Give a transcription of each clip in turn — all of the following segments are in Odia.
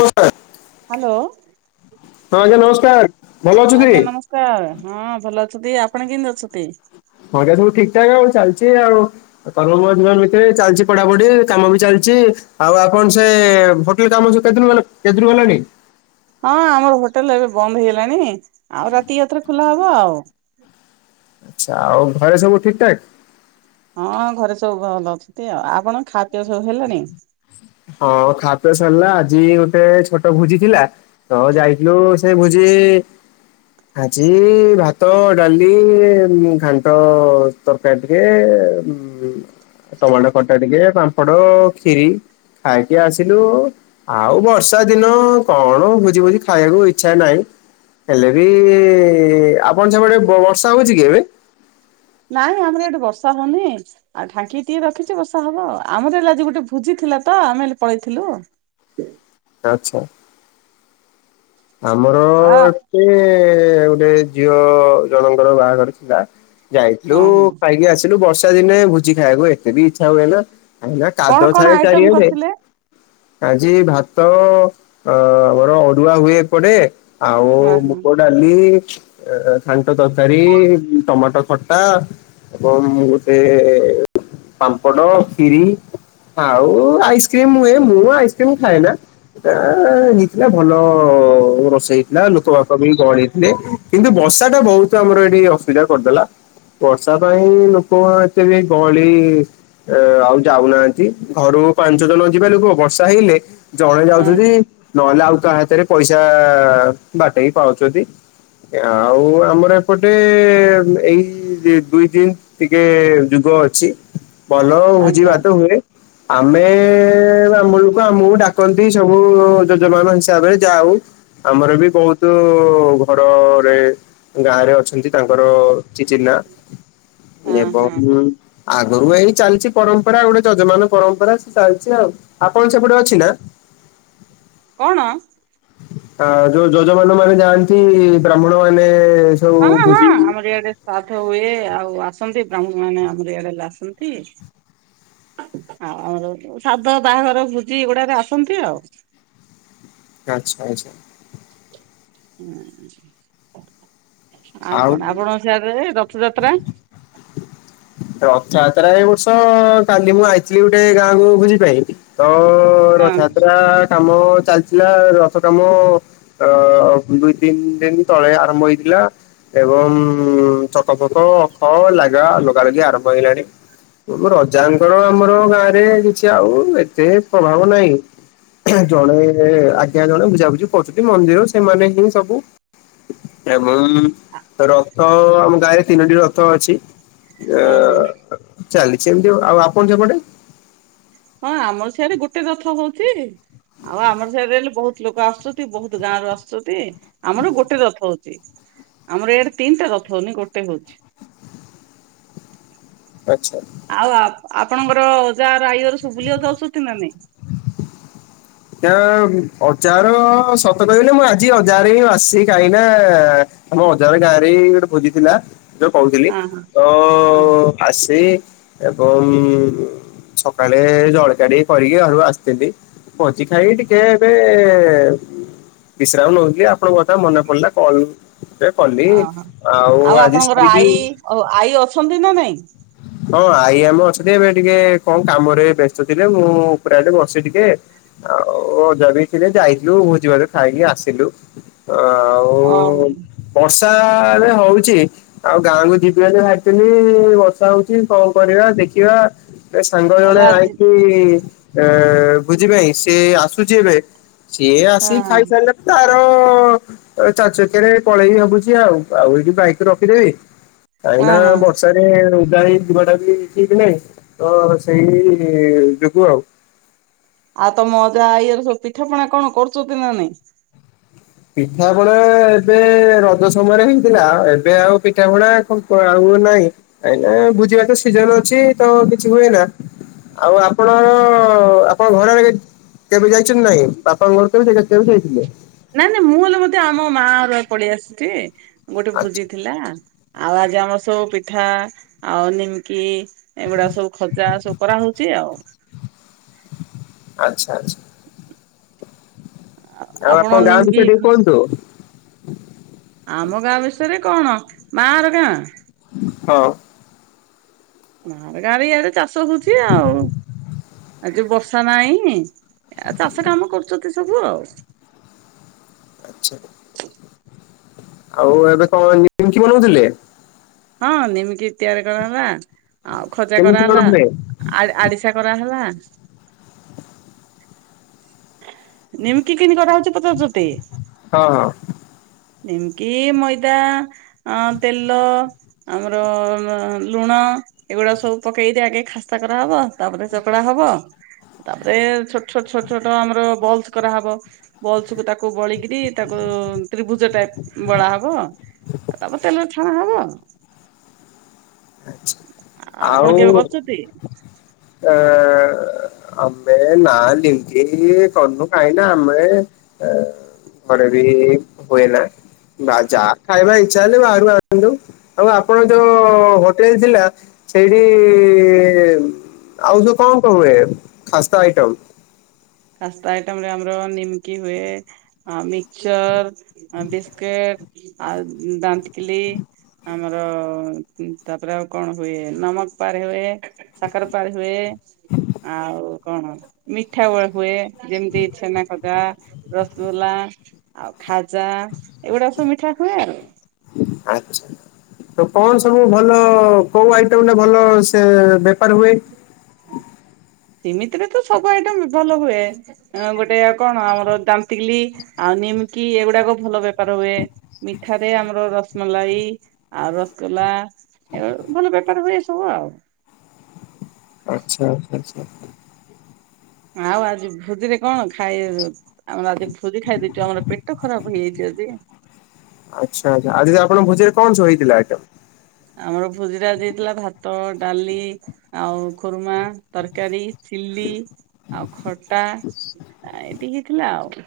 ହ ସାର୍। ହ୍ୟାଲୋ। ହଁ ଆଜ୍ଞା ନମସ୍କାର, ଭଲ ଅଛନ୍ତି। ତା ହଁ ଭଲ ଅଛନ୍ତି, ଆପଣ କେମିତି ଅଛନ୍ତି? ଘରେ ସବୁ ଠିକ୍ ଠାକ୍ ଆଉ ଚାଲିଛି ଆଉ, [unintelligible] ଚାଲିଛି ପଢାପଢି କାମ ବି ଚାଲିଛି ଆଉ ଆପଣ ସେ ହୋଟେଲ କାମ ଯଉଟା କେତେ ଦିନ ଗଲେ କେତେ ଦିନ ଗଲାଣି? ହଁ ଆମର ହୋଟେଲ ଏବେ ବନ୍ଦ ହେଇଗଲାଣି ଆଉ ରାତି ଆଉଥରେ ଖୋଲା ହବ ଆଉ। ଚ୍ଛା ଆଉ ଘରେ ସବୁ ଠିକ୍ ଠାକ୍? ହଁ ଘରେ ସବୁ ଭଲ ଅଛନ୍ତି ଆଉ ଆପଣ ଖାଦ୍ୟ ସବୁ ହେଲାଣି? ହଁ ଖା ପିଅ ସରିଲା ଆଜି ଗୋଟେ ଛୋଟ ଭୋଜି ଥିଲା। ତ ଯାଇଥିଲୁ ସେ ଭୁଜି ଆଜି ଭାତ, ଡାଲି, ଘାଣ୍ଟ ତରକାରୀ ଟିକେ, ଟମାଟୋ ଖଟା ଟିକେ, ପାମ୍ପଡ, ଖିରି। ଖାଇକି ଆସିଲୁ। ଆଉ ବର୍ଷା ଦିନ କଣ ଭୋଜି ଭୋଜି ଖାଇବାକୁ ଇଚ୍ଛା ନାହିଁ। ହେଲେ ବି ଆପଣ ସେପଟେ ବର୍ଷା ହଉଛି କି? ଏବେ ନାଇଁ ଆମର ଏଠି ବର୍ଷା ହଉନି। ଆଉ ଢାଙ୍କି ଟିକେ ରଖିଛି ବର୍ଷା ହବ ଆମର ହେଲେ ଆଜି ଗୋଟେ ଭୋଜି ଥିଲା ତ ଆମେ ହେଲେ ପଳେଇଥିଲୁ। ଆଚ୍ଛା। ଆମର ଆ କିଏ ଗୋଟେ ଝିଅ ଜଣଙ୍କର ବାହାଘର ଥିଲା। ଯାଇଥିଲୁ ହଁ ହଁ ଖାଇକି ଆସିଲୁ ବର୍ଷା ଦିନେ ଭୋଜି ଖାଇବାକୁ ଏତେ ବି ଇଚ୍ଛା ହୁଏ ନା। ଏ କଣ କାଦ କଣ ଥାଏ ଆଇଟମ ଚାରିଆଡେ। କରିଥିଲେ? ଆଜି ଭାତ ଅ ଅରୁୁଆ ହୁଏ ଏପଟେ। ଆଉ ହଁ ହଁ ମୁଗ ଡାଲି ଏଁ ଏଁ ଘାଣ୍ଟ ତରକାରୀ ଟମାଟୋ ଖଟ ତା ଏବଂ ଗୋଟେ ପାମ୍ପଡ ଖିରି ଆଉ ଆଇସ୍କ୍ରିମ ହୁଏ ମୁଁ ଆଇସ୍କ୍ରିମ ଖାଏ ନା। ଏଁ ଇଟା ଭଲ। ରୋଷଇ ହେଇଥିଲା ଲୋକ ପାକ ବି ଗହଳି ହେଇଥିଲେ କିନ୍ତୁ ବର୍ଷା ଟା ବହୁତ ଆମର ଏଠି ଅସୁବିଧା କରିଦେଲା ବର୍ଷା ପାଇଁ ଲୋକ ଏତେ ବି ଗହଳି ଆଉ ଯାଉନାହାନ୍ତି ଘରୁ ପାଞ୍ଚ ଜଣ ଯିବା ଲୁକ ବର୍ଷା ହେଇଲେ ଜଣେ ହଁ ଯାଉଛନ୍ତି ହଁ ନହେଲେ ଆଉ ତା ହାତରେ ପଇସା ବାଟେଇକି ପାଉଛନ୍ତି ଆଉ ଆମର ଏପଟେ ଏଇ ଦୁଇ ଦିନ ଟିକେ ଯୁଗ ଅଛି। ଭଲ ଭୋଜି ଆଜ୍ଞା ଭାତ ହୁଏ ଆମେ ଆମକୁ ଡାକନ୍ତି ସବୁ ଯୋଜମାନ ହିସାବରେ ଯାହା ହଉ ଆମର ବି ବହୁତ ଘରରେ ଗାଁରେ ଅଛନ୍ତି। ତାଙ୍କର ଚି ଚିହ୍ନା ହଁ ହଁ ହଁ ଏବଂ ଆଗରୁ ଏଇ ଚାଲିଛି ପରମ୍ପରା ଗୋଟେ ଯଜମାନ ପରମ୍ପରା ସେ ଚାଲିଛି ଆଉ ଆପଣ ସେପଟେ ଅଛି ନା? କଣ? ଆ ଯୋଉ ଯଜମାନ ମାନେ ଯାଆନ୍ତି ବ୍ରାହ୍ମଣ ମାନେ ସବୁ ହଁ ହଁ ଭୋଜି ଆମର ଇଆଡେ ଶାଦ୍ଧ ହୁଏ ଆଉ ଆସନ୍ତି ବ୍ରାହ୍ମଣ ମାନେ ଆମର ଇଆଡେ ଆସନ୍ତି। ଆଉ ସାଧ ବାହାଘର ଭୋଜି ଏଗୁଡାକ ଆସନ୍ତି ଆଉ ଆଚ୍ଛା ଆଚ୍ଛା। ହୁଁ ଆଉ କଣ ଆପଣଙ୍କ ସିଆଡେ ରଥଯାତ୍ରା। ରଥଯାତ୍ରା ଏ ବର୍ଷ କାଲି ମୁଁ ଆଇଥିଲି ଗୋଟେ ଗାଁକୁ ଭୋଜି ପାଇଁ ତ ହଁ। ରଥଯାତ୍ରା କାମ ଚାଲିଥିଲା ରଥ କାମ ଅ ଦୁଇ ତିନି ଦିନ ତଳେ ଆରମ୍ଭ ହେଇଥିଲା। ଏବଂ ଛକ ଫକ ଅଖ ଲାଗା ଲଗା ଲଗି ଆରମ୍ଭ ହେଇଲାଣି। ରଜାଙ୍କର ଆମର ଗାଁ ରେ କିଛି ଆଉ ଏତେ ପ୍ରଭାବ ନାହିଁ। ଜଣେ ଆଜ୍ଞା ଜଣେ ବୁଝାବୁଝି କରୁଛନ୍ତି। ମନ୍ଦିର ସେମାନେ ହିଁ ସବୁ ଏବଂ ରଥ ଆମ ଗାଁରେ ତିନୋଟି ରଥ ଅଛି। ଅ ହଁ ହଁ ଚାଲିଛି ଏମିତି ଆଉ ଆପଣ ସେପଟେ ହଁ ଆମ ସିଆରେ ଗୋଟେ ରଥ ହଉଛି। ଆଉ ଆମର ସିଆଡେ ରହିଲେ ବହୁତ ଲୋକ ଆସୁଛନ୍ତି ବହୁତ ଗାଁ ରୁ ଆସୁଛନ୍ତି ଆମର ଗୋଟେ ରଥ ହଉଛି ଆମର ଏଇଆଡେ ତିନିଟା ରଥ ହଉନି ଗୋଟେ ହଉଚି। ଆଛା। ଆଉ ଆପଣଙ୍କର ଅଜା ଘର ଆଈ ଘର ସବୁ ବୁଲିବାକୁ ଯାଉଛନ୍ତି ନା ନାଇଁ। ଆ ଅଜାର ସତ କହିବି ନା ମୁଁ ଆଜି ଅଜା ଘରେ ହିଁ ଆସିଛି କାହିଁକିନା ମ ଅଜାଘରେ ଗାଁରେ ଗୋଟେ ଭୋଜିଥିଲା। ଯୋଉ କହୁଥିଲି ଅଁ ହଁ ତ ହଁ ଆସି ଏବଂ ସକାଳେ ଜଳଖିଆ ଟିକେ କରିକି ଘରୁ ଆସିଥିଲି। ଭୋଜି ଖାଇକି ଟିକେ ଏବେ ବିଶ୍ରାମ ନଉଥିଲି ଆପଣଙ୍କ କଥା ମନେ ପଡିଲା କଲ ଏ ପଲି ଓହୋ ଆଉ ଆଜି ଆପଣଙ୍କର ସାରିକି ଆଈ ଆଉ ଆଈ ଅଛନ୍ତି ନା ନାଇଁ ହଁ ଆଇ ଆମକ ଅଛନ୍ତି ଏବେ ଟିକେ କଣ କାମରେ ବ୍ୟସ୍ତ ଥିବେ ଆଉ ମୁଁ ଉପଟେ ବସେ ଟିକେ। ଆଉ ଜଗିଥିଲେ ଜାଇତୁ ଭୋଜି ଭାତ ଖାଇକି ଆସି ତୁ। ଅ। ବର୍ଷା ରେ ହଉଛି ଆଉ ଗାଁକୁ ଯିବି ଭାବିଥିଲି। ଷା ହଉଛି କଣ କରିବା ଦେଖିବା ଏ ସାଙ୍ଗ ହେଲା ଜଣେ ଆଜି ଆଇକି ଏ ଭୋଜି ପାଇ ସିଏ ଆସୁଛି ଏବେ ସିଏ ଆସିି ଖାଇସାରିଲା ତାର [inaudible] [unintelligible] ଚାରି ଚକିଆରେ ପଳେଇ ବି ଭବୁଛି ଆଉ ଆଉ ଏଇଠି ବାଇକ ରଖିଦେବି। କାଇଁନା ହଁ ବର୍ଷାରେ ଜାଣି ଯିବାଟା ବି ଠିକ ଥିଲେ ତ ସେଇ ଯୋଗୁ ଆଉ। ଆଉ ତମ ଅଜା ଆଈ ଘର ସବୁ ପିଠା ପଣା କଣ କରୁଛନ୍ତି। ନା ନାଇଁ ପିଠା ପଣା ଏବେ ରଜ ସମୟରେ ହେଇଥିଲା ଏବେ ଆଉ ପିଠା ପଣା [inaudible] ଆଉ ନାହିଁ। ନାଇଁ ନା ଭୋଜି ଭାତ ସିଜନ ଅଛି ତ କିଛି ହୁଏନା ଆଉ ଆପଣ ଆପଣ ଘରରେ କେବେ ଯାଇଛନ୍ତି ନାଇଁ ବାପାଙ୍କ ଘରକୁ କେଭେ ଯାଇଥିଲେ ନା-ନା ମୁଁ ହେଲେ ବଧେ ଆମ ମା ର ପଳେଇ ଆସୁଛି ଗୋଟେ ଆଚ୍ଛା ଭୋଜି ଥିଲା। ଆଉ ଆଜି ଆମର ସବୁପିଠା ଆଉ ନିମକି ଏଗୁଡ଼ା ସବୁ ଖଜା ସବୁ କରାହଉଛି ଆଉ, ଆଚ୍ଛା ଆଚ୍ଛା ଆଉ ଆପଣ ଗାଁଛ ଟିକେ କୁହନ୍ତୁ ଆମ ଗାଁ ବିଷୟରେ କଣ ମାର ଗାଁ, ହଁ ମାଁର ଗାଁରେ ଇଆଡେ ଚାଷ ହଉଛି ଆଉ ଆ ଯ ବର୍ଷା ନହିଁ ଆଉ ଚାଷ କାମ କରୁଚତି ସବୁ ଆଉ ଆଚ୍ଛା, ଆଉ ଏବେ କଣ ନିମକି ବନଉଥିଲେ? ହଁ ନିମକି ତିଆରି କରାହେଲା ଆଉ ଖଜା କେମିତି କଣ କରାହେଲା, ହୁଏ? ଆ ଆଡିଶା କରାହେଲା ନିଉ କିକିିନ୍ କରାହଉଚି ପଚାରଚତି ହଁ, ଯେମି କିି ମଇଦା ଅ ତେଲ, ଆମର ଲୁଣ ଏଗୁଡା ସବୁ ପକେଇଦି ଆଗେ ଖାସ୍ତା କରାହବ ତାପରେ ଚକଡା ହବ ତାପରେ ଛୋଟ ଛୋଟ ଛୋଟ ଛୋଟ ଆମର ବଲ୍ସ କରାହେବ ବଲସକୁୁ ତାକୁ ବଳିକିରି ତାକୁ ତ୍ରିଭୁଜ ଟାଇପ ବଳା ହବ ଉ ତାପରେ ତେଲ ଛଣା ହବ ଆପଣ ଆଉ କେବେ କରୁଛନ୍ତି ଅ ଆମେ ନା ଲିଙ୍ଗି କନୁ କାହିଁ ନା ଆମେ ଘରେ ବି ହୁଏ ନା ବା ଯାହା ଖାଇବା ଇଚଛା ହେଲେ ବାହାରୁ ଆସନ୍ତୁ ଆଉ ଆପଣ ଯୋଉ ଏଇ ଥିଲା ସେଇଠି ଆଉ ଯୋ କ-କ ହୁଏ? ଖାସ୍ତା ଆଇଟମ୍ କାସ୍ତା ଆଇଟାମ୍ ରେ ଆମର ନିମକି ହୁଏ, ଆ ମିକଚର ବିସ୍କୁିଟ ଆ ଦାନ୍ତକିଲି ଆମର ତାପରେ ଆଉ କଣ ହୁଏ ନମକ ପାର ହୁଏ ସାକାର ପାର ହୁଏ ଆଉ କଣ ମିଠା ହୁଏ ହୁଏ ଯେମିତି ଛେନା ଖଜା ରସଗୋ୍ଲା ଆଉ ଖାଜା ଏଇଗୁଡା ସବୁ ମିଠା ହୁଏ ଆଉ ଆଣପ ସାର୍ [inaudible] ତ କଣ ସବୁ ଭଲ କୋଉ ଆଇଟମରେ ଭଲ ସେ ବେପାର ହୁଏ? ସେମିତିରେ ତ ସବୁ ଆଇଟମ ଭଲ ହୁଏ। ଗୋଟେ କଣ ଆମର ଦାନ୍ତକିଲି ଆଉ ନିମିକି ଏଗୁଡାକ ଭଲ ବେପାର ହୁଏ। ମିଠାରେ ଆମର ରସମଲାଇ ଆଉ ରସଗୋଲା। [unintelligible] ଭଲ ବେପାର ହୁଏ ସବୁ ଆଉ। ଆଛା -ଆଛା -ଆଛା। ଆଉ ଆଜି ଭୋଜିରେ କଣ ଖାଇ ଆମର ଆଜି ଭୋଜି ଖାଇ ଦେଇଛୁ ଆମର ପେଟ ଖରାପ ହେଇଯାଇଛି ଆଜି। ଆଛା ଆଛା ଆଜିଜ ଆପଣଙ୍କ ଭୋଜିରେ କଣ ସବୁ ହେଇଥିଲା ଆଇଟମ? ଆମର ଭୋଜିରେ ଆଜି ହେଇଥିଲା ଭାତ, ଡାଲି। ଆଉ ଖୁରୁମା, ତରକାରୀ, ଚିଲି। ଆଉ ଖଟା ଏତିକି ହେଇ ଥିଲା ଆଉ।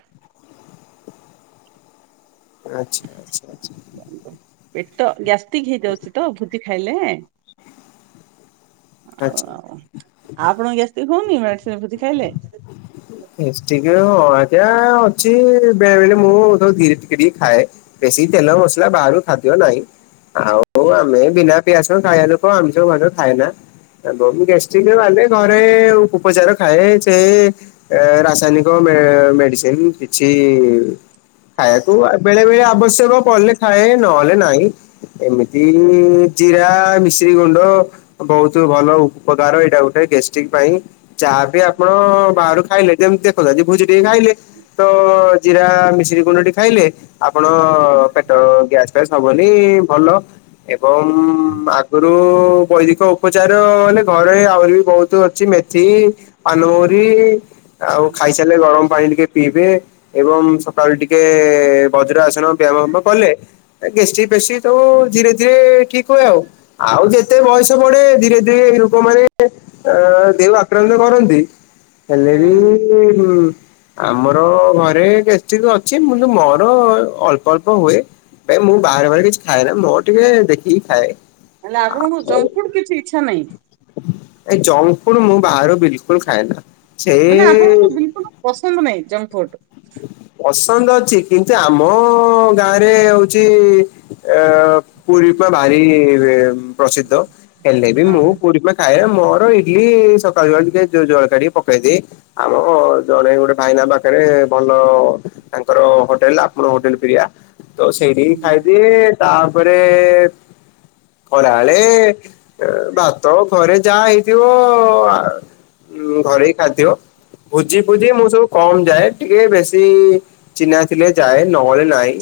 ଆଛା-ଆଛା-ଆଛା। ପେଟ ଗ୍ୟାଷ୍ଟିକ ହେଇଯାଉଚି ତ ଭୁଜି ଖାଇଲେ। ଆଛା। ଆଉ ଆପଣ ଗ୍ୟାଷ୍ଟିକ୍ ହଉନି ମେଡିସିନ ଭୁଜି ଖାଇଲେ? ଗ୍ୟାସଟିକ ହଁ ଆଜ୍ଞା ଅଛି ବେଳେ ବେଳେ ମୁଁ ତ ଧୀରେ ଟିକେ ଟିକେ ଖାଏ। ବେଶୀ ତେଲ ମସଲା ବାହାରୁ ଖାଦ୍ୟ ନାହିଁ। ଆଉ ଆମେ ଏ ବିନା ପିଆସ ଖାଇବା ଲୋକ ଆମିଷ ପତ୍ର ଖାଏ ନା। [unintelligible] ଗ୍ୟାଷ୍ଟିକ ଖାଲି ଘରେ ଉପଚାର ଖାଏ ହେ ରାସାୟନିକ ମେ ମେଡିସିନ୍ କିଛି ଖାଇବାକୁ ବେଳେ ବେଳେ ଆବଶ୍ୟକ ପଡ଼ଲେ ଖାଏ ନହେଲେ ନାହିଁ। ଏମିତି ଜିରା, ମିଶ୍ରି ଗୁଣ୍ଡ। ବହୁତ ଭଲ ଉପକାର ଏଇଟା ଗୋଟେ ଗେଷ୍ଟିକ ପାଇଁ ଚା ବି ତ ବାହାରୁ ଖାଇଲେ ଯେମତି ଦେଖ ଯଦି ଭୁଜି ଟିକେ ଖାଇଲି ତ ଜିରା ମିସିରି ଗୁଣ୍ଡଟି ଖାଇଲେ ଆପଣ ପେଟ ଗ୍ୟାସ ଫ୍ୟାସ୍ ହବନି ଭଲ। ଏବଂ ଆଗୁରୁ ବୈଦିକ ଉପଚାର ମାନେ ଘରେ ଆହୁରି ବି ବହୁତ ଅଛି ମେଥୀ। ପାନମହୁରି ଆଉ ଖାଇସାରିଲେ ଗରମ ପାଣି ଟିକେ ପିଇବେ ଏବଂ ସକାଳୁ ଟିକେ ବଜ୍ର ଆସନ ବ୍ୟାୟାମ କଲେ। ଗେଷ୍ଟିକ ଫେଷ୍ଟିକ ସବୁ ଧୀରେ-ଧୀରେ ଠିକ୍ ହୁଏ ଆଉ-ଆଉ ଯେତେ ବୟସ ବଢ଼େ ଧୀରେ ଏଇ ରୋଗ ମାନେ ଅ ଦେହକୁ ଆକ୍ରାନ୍ତ କରନ୍ତି। ହେଲେ ବି ହୁଁ ଆମର ଘରେ ଷ୍ଟିକ୍ ଅଛି [unintelligible] ମୋର ଅଳ୍ପ-ଅଳ୍ପ ହୁଏ। ଭାଇ ମୁଁ ବାହାର ବାର କିଛି ଖାଏ ନା ମୋର ଟିକେ ଦେଖିକି ଖାଏ। ହେଲେ ଆପଣଙ୍କୁ ଆଉ ଜଙ୍କ ଫୁଡ କିଛି ଇଛା ନାହିଁ। ଏ ଜଂଗ୍ ଫୁଡ୍ ମୁଁ ବାହାରୁ ବିଲକୁଲ ଖାଏନା। ସେ ମାନେ ଆପଣଙ୍କୁ ବିଲକୁଲ ପସନ୍ଦ ନାଇଁ ଜଙ୍କ ଫୁଡ। ପସନ୍ଦ ଅଛି କିନ୍ତୁ ଆମ ଗାଁରେ ହଉଛି ଏ ପୁରୀ ପା ଭାରି ପ୍ରସିଦ୍ଧ ହେଲେ ବି ହଁ ମୁଁ ପୁ ଖାଏ ମୋର ଇଡଲି ସକାଳୁ ସକାଳୁ ଟିକେ ଜଉ ଜଳଖିଆ ଟିକେ ପକେଇଦିଏ। ଆମର ଜଣେ ଗୋଟେ ଭାଇନା ପାଖରେ ଭଲ ତାଙ୍କର ହୋଟେଲ ଆପଣଙ୍କ ହୋଟେଲ ପ୍ରିୟା। ତ ସେଇଠି ହିଁ ହଁ ଖାଇଦିଏ ତାପରେ ଖରାବେଳେ ଭାତ ଘରେ ଯାହା ହେଇଥିବ ଘରୋଇ ଖାଦ୍ୟ। ଭୋଜି ଫୋଜି ମୁଁ ସବୁ କମ ଯାଏ ଟିକେ ବେଶୀ ଚିହ୍ନା ଥିଲେ ଯାଏ ନହେଲେ ନାହ।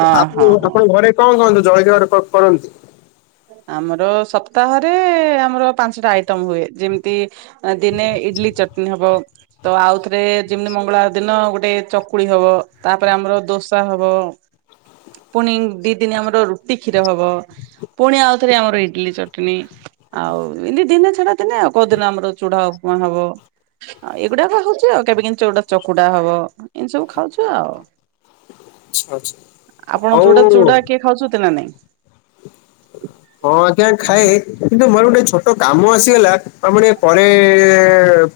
ଅ ଆଉ ହଁ ହଁ ଆପଣ ଘରେ କଣ [unintelligible] ଜଳିଖିଆ କ କରନ୍ତି? ଆମର ସପ୍ତାହରେ ଆମର ପାଞ୍ଚଟା ଆଇଟମ ହୁଏ ଯେମିତି ଆ ଦିନେ ଇଟିଲି ଚଟଣୀ ହବ। ତ ଆଉଥିରେ ଯେମିତି ମଙ୍ଗଳବାର ଦିନ ଗୋଟେ ଚକୁଳି ହବ ତାପରେ ଆମର ଦୋସା ହବ। ପୁଣି ଦି ଦିନି ଆମର ରୁଟି କ୍ଷୀର ହବ। ପୁଣି ଆଉ ଥରେ ଆମର ଇଡ଼ଲି ଚଟଣୀ ଆଉ ଏନ୍ତି ଦିନେ ଛଡ଼ା ଦିନେ ଆଉ କୋଉ ଦିନ ଆମର ଚୁଡ଼ା ଉପମା ହବ‌‌। ଆଉ ଏଗୁଡ଼ାକ ହଉଚି ଆଉ କେବେ କେନ୍ତି ଚୁଡ଼ା ଚକୁଡ଼ା ହବ। ଏମିତି ସବୁ ଖାଉଚୁ ଆଉ। ଆଚ୍ଛା ଆଚ୍ଛା। ଆପଣ ହଉ ଯୋଡ଼ା ଚୁଡ଼ା କିଏ ଖାଉଛନ୍ତି ନାଁ ନାଇଁ? ହଁ ଆଜ୍ଞା ଖାଏ କି ଦୁ ମୋର ଗୋଟେ ଛୋଟ କାମ ଆସିଗଲା ତ ମୁଁ ଟିଏ ପରେ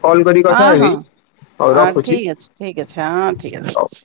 କଲ୍ କରିକି କଥା ହେବି ହଉ ରଖୁଛି। ଠିକ୍ ଅଛ ହଁ ଠିକ୍ ଅଛି ହଉ। ରହୁଚି।